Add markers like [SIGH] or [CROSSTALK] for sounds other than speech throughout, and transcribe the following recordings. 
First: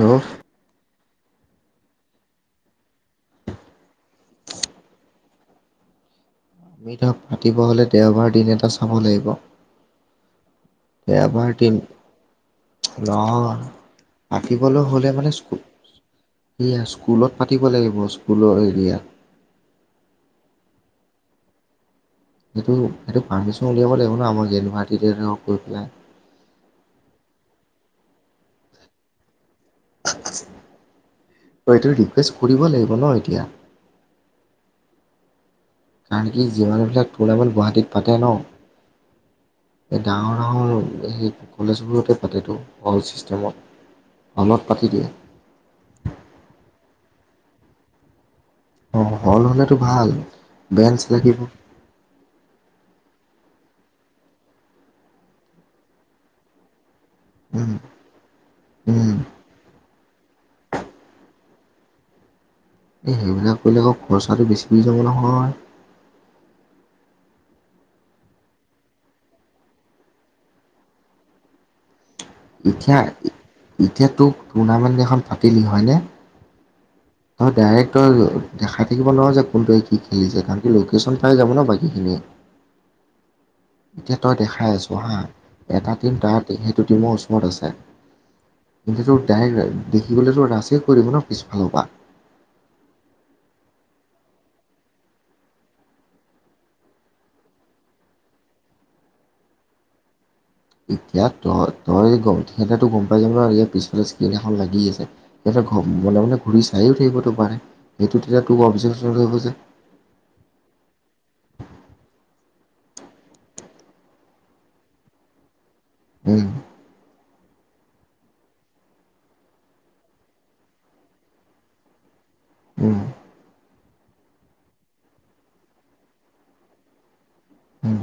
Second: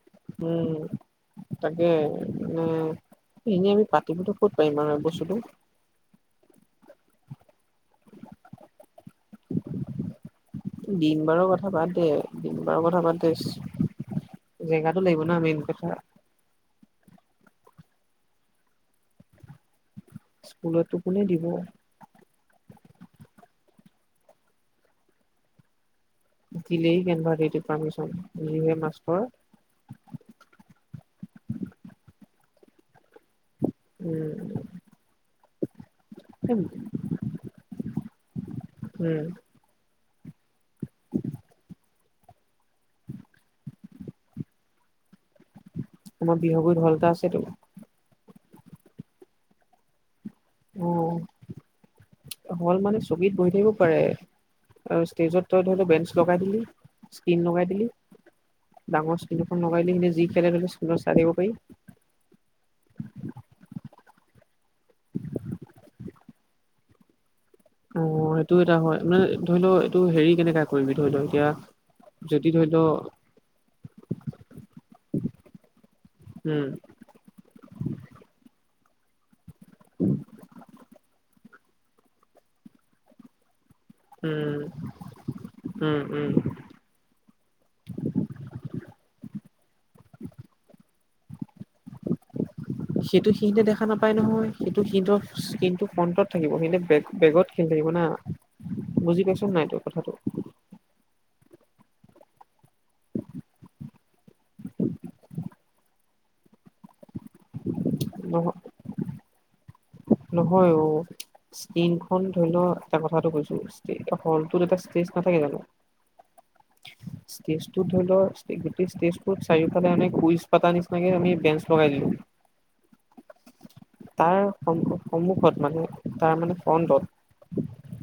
আৰু উম', -উম', -উম', তাকে মানে, এনেই আমি পাতিবতো ক'ত পাৰিম আৰু বস্তুটো', আমি ধৰক, পাতিব হ'লে দেওবাৰ দিন এটা চাব লাগিব', দিন বাৰৰ দেওবাৰ কথা দিন বাদ দে, দিন বাৰৰ কথা বাদ দে', নহয় জেগাটো লাগিব ন, মেইন কথা', সেয়া, স্কুলত পাতিব লাগিব, স্কুলৰ এৰিয়াত', স্কুলতো কোনে দিব? সেইটো - সেইটো পাৰ্মিশ্যন উলিয়াব লাগিব ন যেন গুৱাহাটীতে লগ কৰি পেলাই', দিলেই কেনেবাটো পাৰ্মিশ্যন যি হে মাষ্টৰ', ত এইটো ৰিকুৱেষ্ট কৰিব লাগিব ন এতিয়া', উম', কাৰণ কি, যি মানুহবিলাক প্ৰগেম গুৱাহাটীত পাতে ন? উম এই ডাঙৰ - ডাঙৰ সেই কলেজবোৰতে পাতেতো', হল ছিষ্টেমত, হলত পাতি দিয়ে', তোমাৰ বিহু বুলি ঢল এটা আছেটো? অ', হল হ'লে তো ভাল', বেঞ্চ অ' লাগিব হল মানে ছকিত বহি থাকিব পাৰে', তাৰপিছত ষ্টেজত তই ধৰিল বেঞ্চ লগাই দিলি', স্কিন লগাই উম দিলি, উম ডাঙৰ স্কিন এখন লগাই দিলি মানে যি খেলে - খেলে স্কিনত চাই থাকিব পাৰি', এই, সেইবিলাক কৰিলে আকৌ খৰচাটো বেছিই যাব নহয়? অ', সেইটো এটা হয়, মানে ধৰি লওঁ এইটো হেৰি কেনেকা কৰিবি ধৰি লওঁ এতিয়া', যদি ধৰি লও এতিয়া - এতিয়া তোক টুৰ্ণামেণ্ট এখন পাতিলি হয় নে? উম', তই ডাইৰেক্ট তই দেখাই থাকিব নোৱাৰ যে কোনটোৱে কি খেলিছে কাৰণ', তোৰ লোকেশ্যন পাই যাব ন বাকীখিনিয়ে', এতিয়া তই উম, দেখাই আছ হা, এটা উম, টিম উম, তাতে, সেইটো টিমৰ ওচৰত আছে', কিন্তু তোৰ ডাইৰেক্ট দেখিবলৈ তোৰ ৰাছে কৰিব ন পিছফালৰ পৰা', সেইটো সিহঁতে দেখা নাপায় নহয় সেইটো সিহঁতৰ স্কিনটো ফ্ৰণ্টটত থাকিব সেইবিলাক বেক - বেগত', খেলি থাকিব না, বুজি পাইছ নাই তই কথাটো', এতিয়া তই, তই গম, সিহঁতেতো গম পাই যাব ন ইয়াৰ পিছফালে চি', সেই দিনাখন লাগি আছে সিহঁতে ঘ মনে মনে ঘূৰি চাইয়ে থাকিব ন। ত পাৰে সেইটো তেতিয়া নহয় তোক অবজেভেশ্যন কৰিব যে। নহয় অ। ইস্পিন খন ধৰি ল এটা কথাটো কৈছো ষ্টেজ হলটো এটাষ্টেজ নাথাকে জানো? উম। [INAUDIBLE] ষ্টেজটো ধৰি লও গোটেই ষ্টেজটো চাৰিওফালে আমি কুইজ পাতা নিচিনাকে আমি বেঞ্চ লগাই দিলো। উম। তাৰ সম সন্মুখত মানে তাৰ মানে ফণ্ডত- উম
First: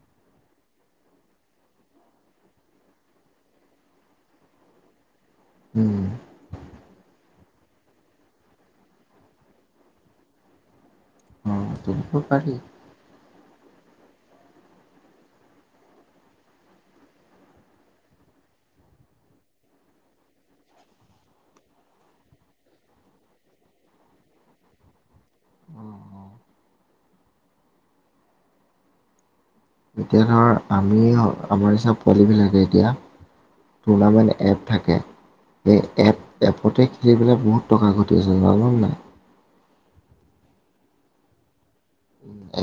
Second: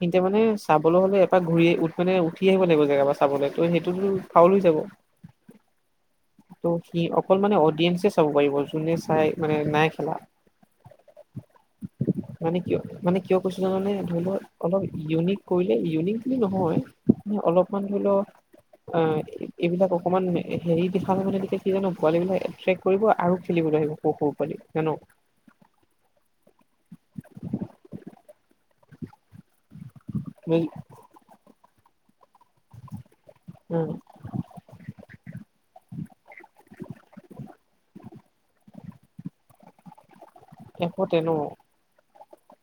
তেন্তে মানে চাবলৈ হলে এপাৰ ঘূৰি উ মানে উঠি আহিব লাগিব জেগাৰ পৰা চাবলৈ ত সেইটোতো ফাউল হৈ যাব- উম ত সি অকল মানে অডিয়েঞ্চে চাব পাৰিব যোনে চাই মানে নাই খেলা- অ' তেনেকৈ পাৰি মানে কিয়- মানে কিয় কৈছিল জানানে মানে ধৰিৰ অলপ ইউনিক কৰিলে ইউনিক বুলি নহয়। ম অলপমান ধৰি লও আহ এইবিলাক অকমান হেৰি- সষাল মানে এতিয়া কি জানো পোৱালী বিলাক এট্ৰেক্ট কৰিব আৰু খেলিবলৈ আহিব পশু পোৱালি জানন। অ' অ' এতিয়া ধৰ আমি আমাৰ হিচাপ পোৱালীবিলাকে এতিয়া উম টুৰ্ণামেণ্ট এপ- থাকে সেই এপ এপতে খেলি পেলাই বহুত টকা ঘটি আছে জাননে নাই। এপতে ন।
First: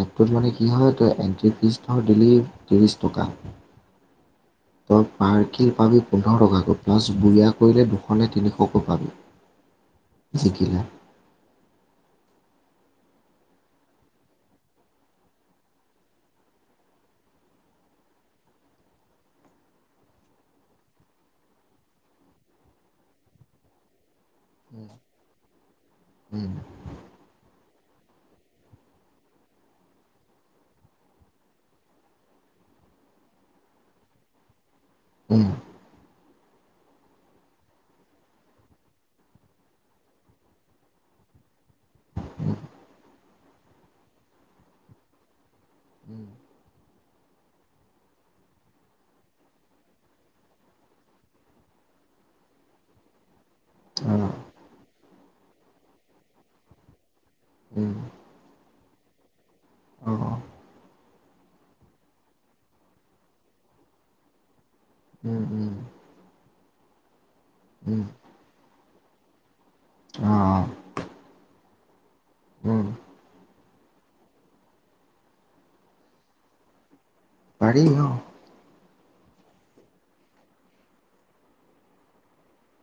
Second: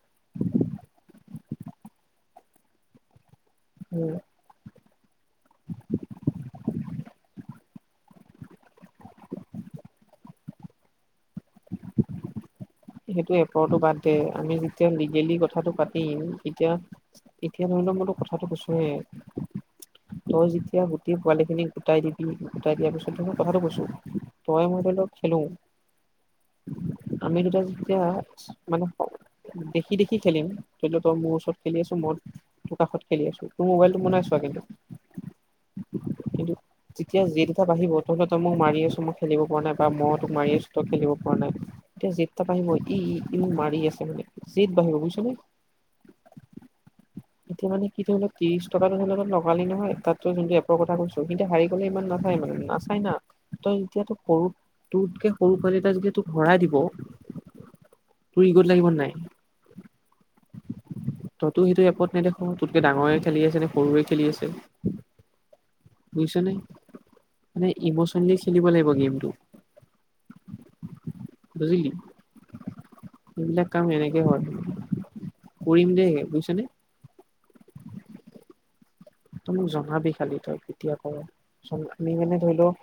এপটোত মানে কি হয় ত এট্ৰি ফিজ টা দিলি ত্ৰিশ টকা। উম। তই পাৰ্কিল পাবি পোন্ধৰ টকাকৈ প্লাছ বঢ়িয়া কৰিলে দুশ নে তিনিশকৈ পাবি। [UNINTELLIGIBLE] জিকিলে। [UNINTELLIGIBLE] সেইটো এপটো বাদ দে আমি যেতিয়া লিগেলি কথাটো পাতিম তেতিয়া- এতিয়া ধৰি লও মইতো কথাটো কৈছোয়ে- তই যেতিয়া গোটেই পোৱালি খিনিক গোটাই দিবি গোটাই দিয়াৰ পিছত ত মই কথাটো কৈছো- তই মই ধৰিলও খেলো, আমি দুটাই যেতিয়া মানে- দেখি দেখি খেলিম কিন্তু তই মোৰ ওচৰত খেলি আছ মোৰ- মোৰ কাষত খেলি আছো তোৰ মোবাইলটো নাই চোৱা কিন্তু। উম। কিন্তু। যেতিয়া যি দুটা বাঢ়িব তহঁত তই মোক মাৰি আছ মই খেলিব পৰা নাই বা মই তোক মাৰি আছো ত খেলিব পৰা নাই। এতিয়া জিদ টা বাঢ়িব ই ই ই মাৰি আছে মানে জিদ বাঢ়িব বুজিছা নে। উম। এতিয়া মানে কি ধৰি লও ত্ৰিশ টকাটো ধৰি লও লগালি নহয় তাতো যোনটো এপৰ কথা কৈছো- সি এতিয়া হাৰি গ'লে ইমান নাচায় মানে নাচায় না। তই যেতিয়া অঁ তোক সৰু তোতকে সৰু পোৱালি এটা যেতিয়া তোক হৰাই দিব। উম। তোৰ ইগত লাগিব নাই? অঁ। তইতো সেইটো এপত নেদেখ তোতকে ডাঙৰে খেলি আছে নে সৰুৰে খেলি আছে। উম, উম। বুজিছ নে মানে ইমচনেলি খেলিব লাগিব গেমটো। অঁ বুজিলি। অঁ সেইবিলাক কাম এনেকে হয় কৰিম দেই বুজিছানে? পাৰি অ। তই মোক জনাবি খালি তই কেতিয়া কৰ? আমি মানে ধৰি ল'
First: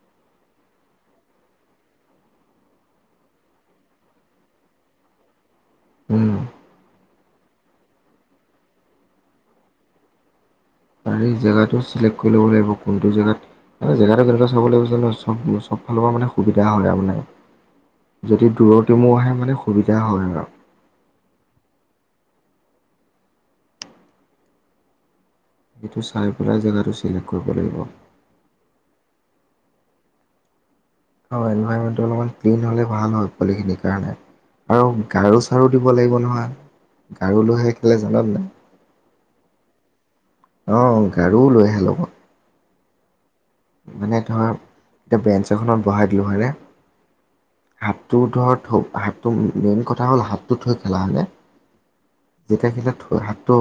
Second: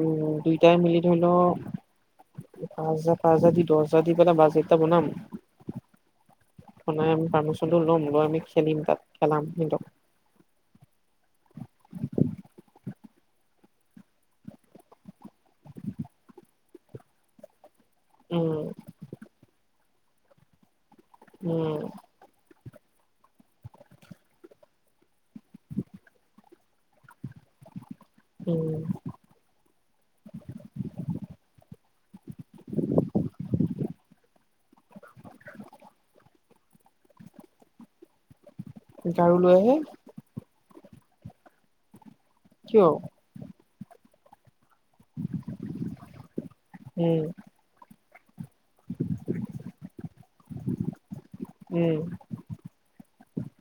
উম দুইটাই মিলি ধৰি ল' পাঁচজা পাঁচজা দি দছজা দি পেলাই বাজেট এটা বনাম। অঁ বনাই আমি পাৰ্মিচনটো ল'ম লৈ আমি খেলিম তাত খেলাম সিহঁতক। পাৰি জেগাটো চিলেক্ট কৰি ল'ব লাগিব কোনটো জেগাত আৰু জেগাটো কেনেকুৱা চাব লাগিছিলে নহয় চব চব ফালৰ পৰা মানে সুবিধা হয় আৰু মানে। যদি উম দূৰৰ টিমো আহে মানে সুবিধা হয় আৰু। উম। সেইটো চাই পেলাই জেগাটো চিলেক্ট কৰিব লাগিব। উম। অ এনভাইৰমেন্টটো অলমান ক্লিন হ'লে ভাল হয় পোৱালি খিনিৰ কাৰণে। আৰু গাৰু চাৰু দিব লাগিব নহয় গাৰু লোহে কেলে জান নে নাই? গাৰু লৈ আহে। অঁ গাৰুও লৈ আহে লগত। কিয়? মানে ধৰা এতিয়া বেঞ্চ এখনত বহাই দিলোঁ হয়নে উম হাতটো ধৰ থ' হাতটো মেইন কথা হ'ল হাতটো থৈ খেলা হয়নে? উম যেতিয়া খেলে থৈ হাতটো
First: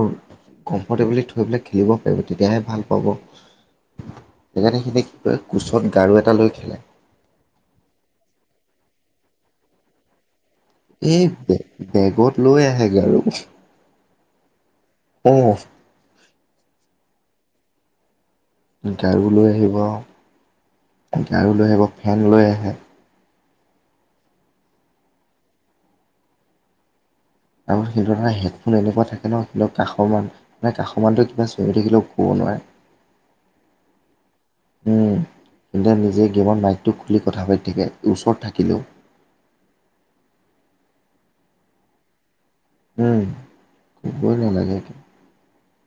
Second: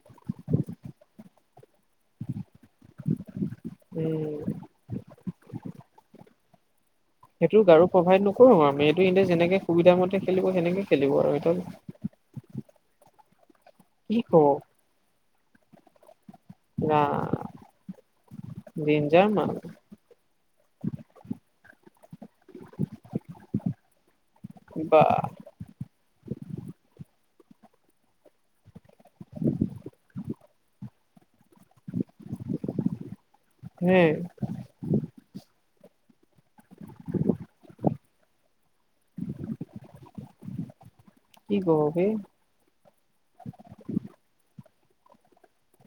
কমফৰ্টেবলি থৈ পেলাই খেলিব পাৰিব তেতিয়াহে ভাল পাব। উম। সেইকাৰণে সেইখিনি কি কয় কোচত গাৰু এটা লৈ খেলে। সেইটো গাৰু প্ৰভাইড নকৰোঁ আৱ আমি এইটো এন্তে যেনেকে সুবিধা মতে খেলিব সেনেকে খেলিব এই আৰু সেইটো বেগত লৈ আহে খাৰু। কি কৱ? অহ। ৰাম। ডেঞ্জাৰ গাৰু লৈ মাল আহিব আৱ। গাৰু লৈ আহিব ফেন লৈ আহে। বাহ তাৰপিছত [UNINTELLIGIBLE] হেডফোন এনেকুৱা থাকে ন' সেইৰ কাষৰমান মানে কাষ মানটো কিবা চিঞৰি থাকিলেও ক'ব হে নোৱাৰে উম। সিহঁতে নিজে গেমত মাইকটো খুলি কথা পাতি থাকে ওচৰত থাকিলেও। কি কৱ বে। উম, কবই নালাগে একে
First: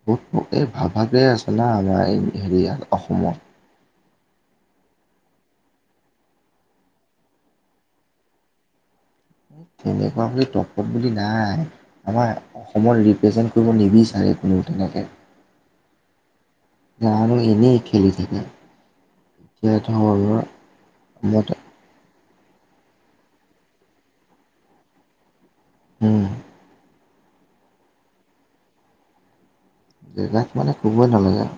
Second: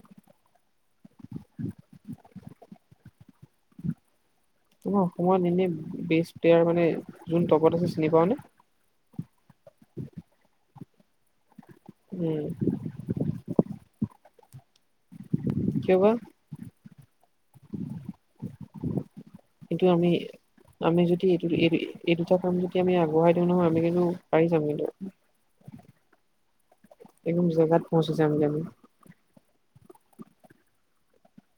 বত এই ভাব ভাগেই আছে না আমাৰ হেৰিয় [UNINTELLIGIBLE] অসমত। আমাৰ অসমত এনে বেষ্ট প্লেয়াৰ মানে যোন টপত আছে চিনি পাৱ নে? তেনেকুৱা বুলি টপত বুলি নাই আমাৰ অস উম অসমৰ ৰিপ্ৰেজেণ্ট কৰিব নিবিচাৰে কোনেও তেনেকে। কিয় বা? জানো এনেই খেলি থাকে। এতিয়া এইটো আমি ধৰ আমি যদি মই এইটো এইটো এই দুটা কাম যদি আমি আগবঢ়াই দিওঁ নহয় আমি কিন্তু পাৰি যাম কিন্তু। উম। একদম জেগাত পঁচি যামগে আমি। জেগাত মানে ক'বই নালাগে আৱ।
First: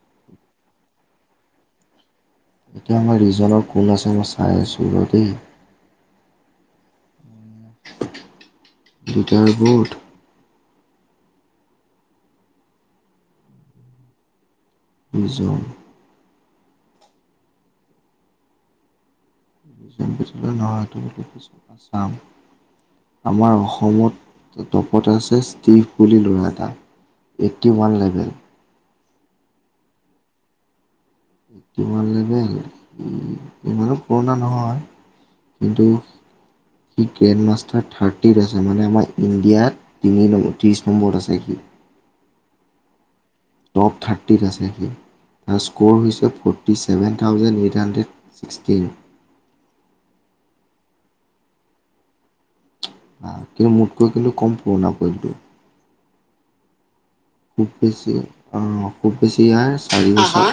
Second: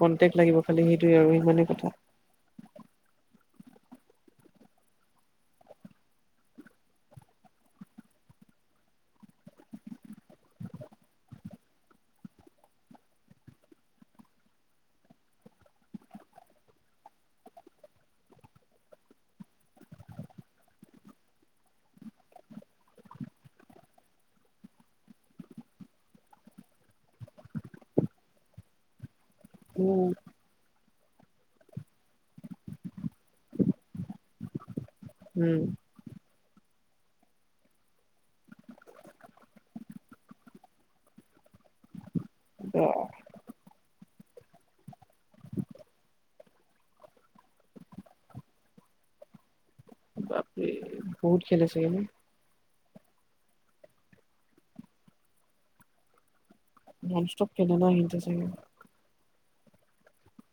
কন্টেক লাগিব, খালি সেইটোয়ে আৰু সিমানেই কথা। এতিয়া আমাৰ ৰিজনৰ কোন আছে, মই চাই আছোঁ ৰ দেই। দুই গুৰ দিছোঁ স্পীড নহয় এইটো, স্পীড পাম। আমাৰ অসমত টপত এছ ইছ ষ্টিভ বুলি লোৱা এটা এইটি ওৱান লেভেল। উম। কিমান লেবেল, ইমানো পুৰণা নহয়। কিন্তু সি গ্ৰেণ্ড মাষ্টাৰ থাৰ্টিত আছে, মানে আমাৰ ইণ্ডিয়াত তিনি নম্বৰ ত্ৰিছ নম্বৰত আছে সি অহ টপ থাৰ্টিত আছে সি তাৰ স্ক'ৰ হৈছে forty seven thousand, eight hundred sixteen. বাপৰে বহুত খেলে চাগে নহ কিন্তু মোতকৈ কিন্তু কম পুৰণা এইটো। উম খুব বেছি অহ, ‌ খুব বেছি ইয়াৰ চাৰি বছৰ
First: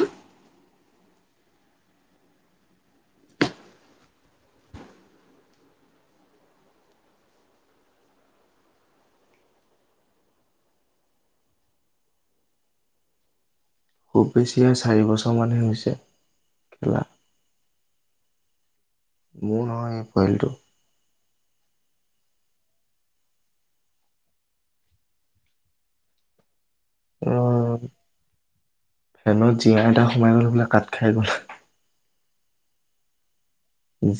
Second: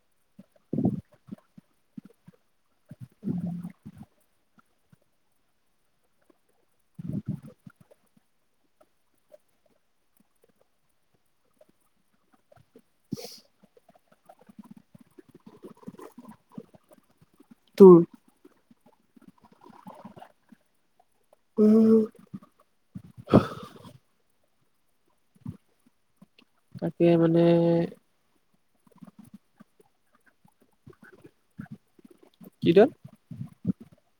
খুব বেছি চাৰি বছৰমানহে হৈছে, খেলা তোৰ মোৰ নহয় এই পোৱালিটো আহ, আ তাকে মানে ট্ৰেনত জীৰা এটা সোমাই গ'ল বোলে, কাট খাই গ'ল কিটো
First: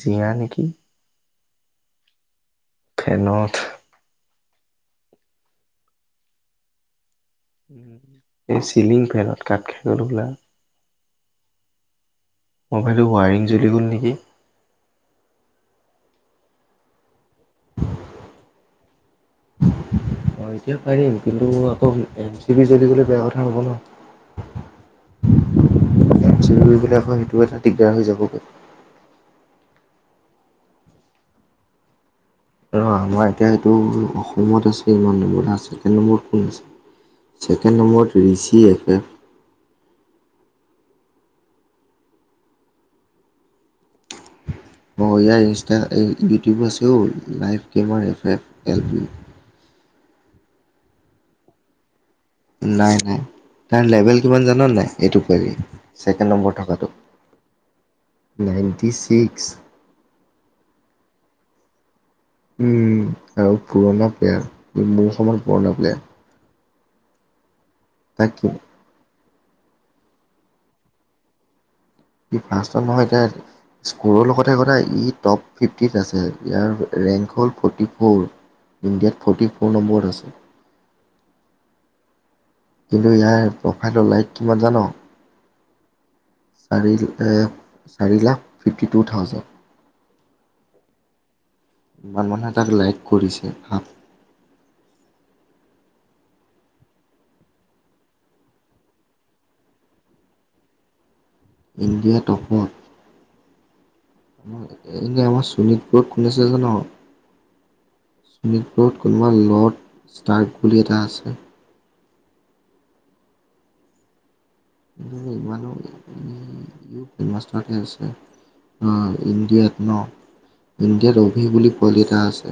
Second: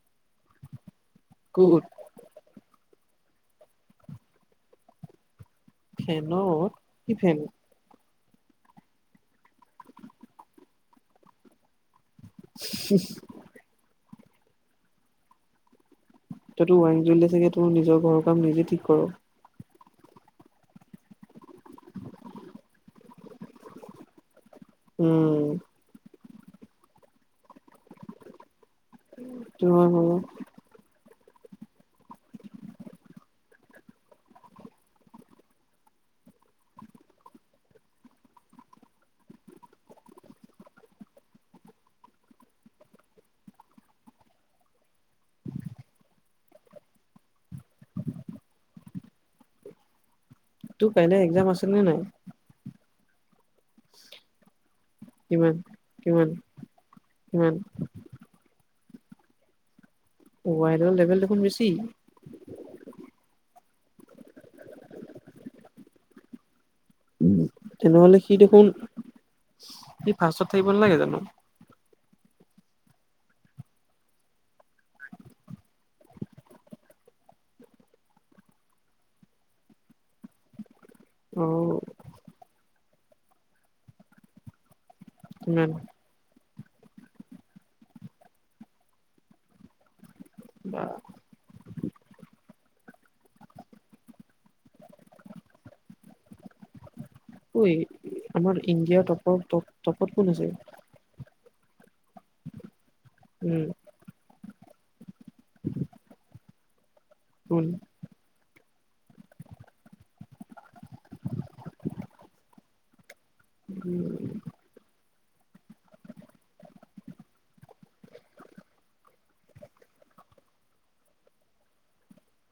জীয়া নেকি কুকুৰ ফেনত ফেনত, কি ফেন? এই চিলিং ফেনত, কাট খাই গল হবলা মোবাইলটো ৱাৰিং জ্বলি গ'ল নেকি তাতো ৱাৰিং জ্বলিলে চাগে তোমাৰ নিজৰ ঘৰ কাম নিজে ঠিক কৰিব এতিয়া পাৰিম, কিন্তু আকৌ এম চি বি জ্বলি গ'লে বেয়া কথা হ'ব নহ। উম। এম চি বি কেইটা আকৌ সেইটো এটা দিগদাৰ হৈ যাব। সেইটো হৈ বাৰু আৰু আমাৰ এতিয়া এইটো অসমত আছে, ইমান নম্বৰ আছে, কে নম্বৰত কোন আছে ছেকেণ্ড নম্বৰত ৰি চি এফ এফ অহ ইয়াৰ ইনষ্টা এই ইউটিউব আছেও, লাইভ কেমাৰ এফ এফ এল পি তোৰ কাইলে একজাম আছে নে নাই? নাই নাই, তাৰ লেভেল কিমান জান নাই? এইটো কবি, কিমান কিমান ছেকেণ্ড নম্বৰ থকাটো কিমান নাইণ্টি ছিক্স ৱাইৰ লেভেল দেখোন বেছি। উম আৰু পুৰণা প্লেয়াৰ, মোৰ সমান পুৰণা প্লেয়াৰ। তেনেহ'লে সি তাক দেখোন সি ফাষ্টত থাকিব নালাগে জানোঁ। কি ফাষ্টত নহয়। [UNINTELLIGIBLE] স্ক'ৰৰ লগতে সদায় টপ ফিফটিত আছে ইয়াৰ ৰেংক হ'ল ফৰ্টি ফ'ৰ। ইণ্ডিয়াত ফ'ৰ্টি ফ'ৰ নম্বৰত আছে। অ। কিন্তু ইয়াৰ প্ৰফাইলৰ লাইট কিমান জানোঁ? কিমান? চাৰি [UNINTELLIGIBLE] চাৰি লাখ ফিফটি টু থাউজেণ্ড। অ। ইমান মানুহে তাক লাইক কৰিছে ভাব ঐ আমাৰ ইণ্ডিয়াৰ টপৰ টপ-টপত কোন আছে? ইণ্ডিয়া টপত। উম। এনেই আমাৰ শোণিতপুৰত কোন আছে জানোঁ? কোন? শোণিতপুৰত কোনোবা লৰ্ড ষ্টাৰ্ক বুলি এটা আছে। উম। [UNINTELLIGIBLE] [UNINTELLIGIBLE] আছে উম ইণ্ডিয়াত নহ। ইণ্ডিয়াত অভি বুলি পোৱালি এটা আছে।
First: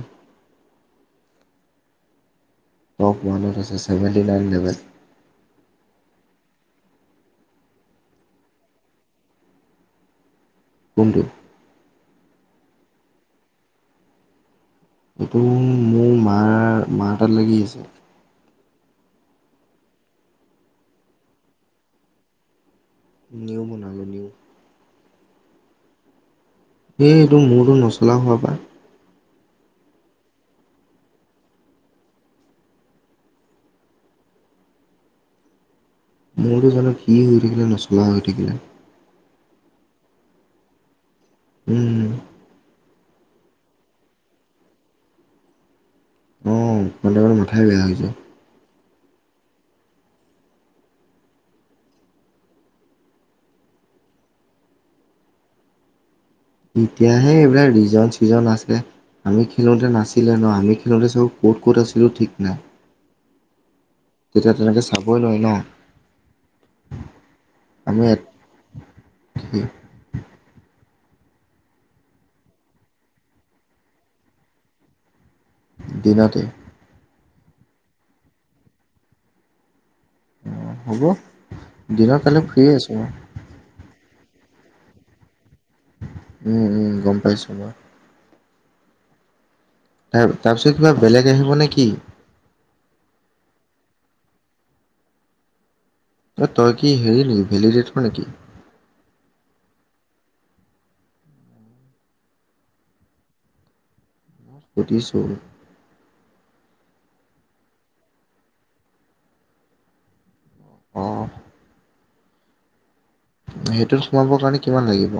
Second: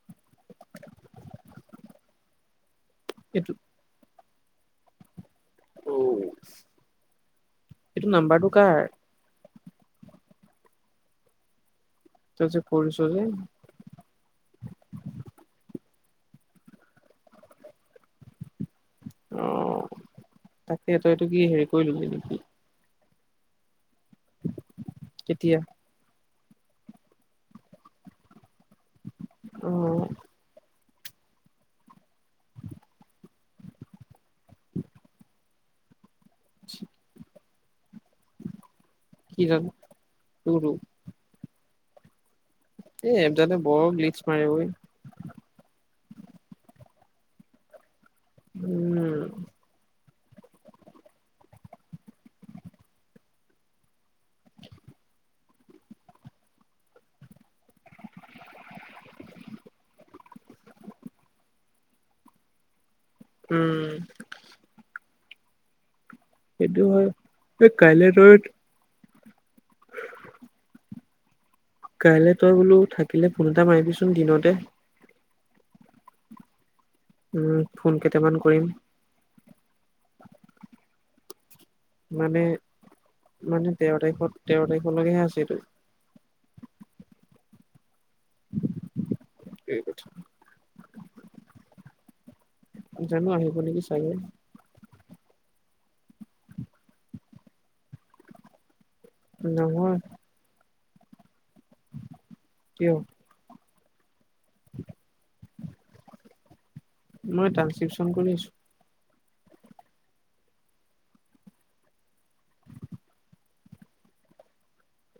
টপ এইটো ৱানত আছে চেভেনটি নাইন লেভেল। ঔ। এইটো নাম্বাৰটো কাৰ? কোনটো? তেওঁ যে পৰিছোঁহে। এইটো মোৰ মাৰ মাৰ তাত লাগি আছে। অ তাকে তই এইটো কি হেৰি কৰি লবি নেকি? নিউ বনালো নিউ। কেতিয়া? সেই এইটো মোৰটো নচলা হোৱাৰ পৰা। অ। মোৰতো জানোঁ কি হৈ থাকিলে নচলা হৈ থাকিলে। কি হ'ল তোৰটো? উম। এই এপ দালে বোৰ গ্লিছ মাৰে ঐ। অ মাজে মাজে মাথাই বেয়া হৈ যায়। [UNINTELLIGIBLE] এতিয়াহে এইবিলাক ৰিজন চিজন আছে। আমি খেলোঁতে নাছিলে নহ আমি খেলোঁতে চব ক'ত, ক'ত আছিলোঁ ঠিক নাই। উম। তেতিয়া তেনেকে চাবই নোৱাৰি নহ। সেইটো হয় আমি কাইলৈ তই [UNINTELLIGIBLE] কাইলৈ তই বোলো থাকিলে ফোন এটা মাৰিবিচোন দিনতে। দিনতে। উম ফোন কেইটামান কৰিম। অ হ'ব দিনত মানে কাইলে ফ্ৰীয়ে আছো বাৰু। মানে তেৰ তাৰিখত তেৰ তাৰিখলৈকেহে আছে এইটো। উম উম গম পাইছোঁ মই [UNINTELLIGIBLE] তাৰ তাৰপিছত কিবা বেলেগ আহিব নে কি? জানো আহিব নেকি চাগে। এ তই কি হেৰি নেকি ভেলিডটৰ নেকি? নহয়। কিয়? সুধিছোঁ মই ট্ৰেনস্ক্ৰিপচন কৰি আছো। অ। সেইটোত সোমাবৰ কাৰণে কিমান লাগিব?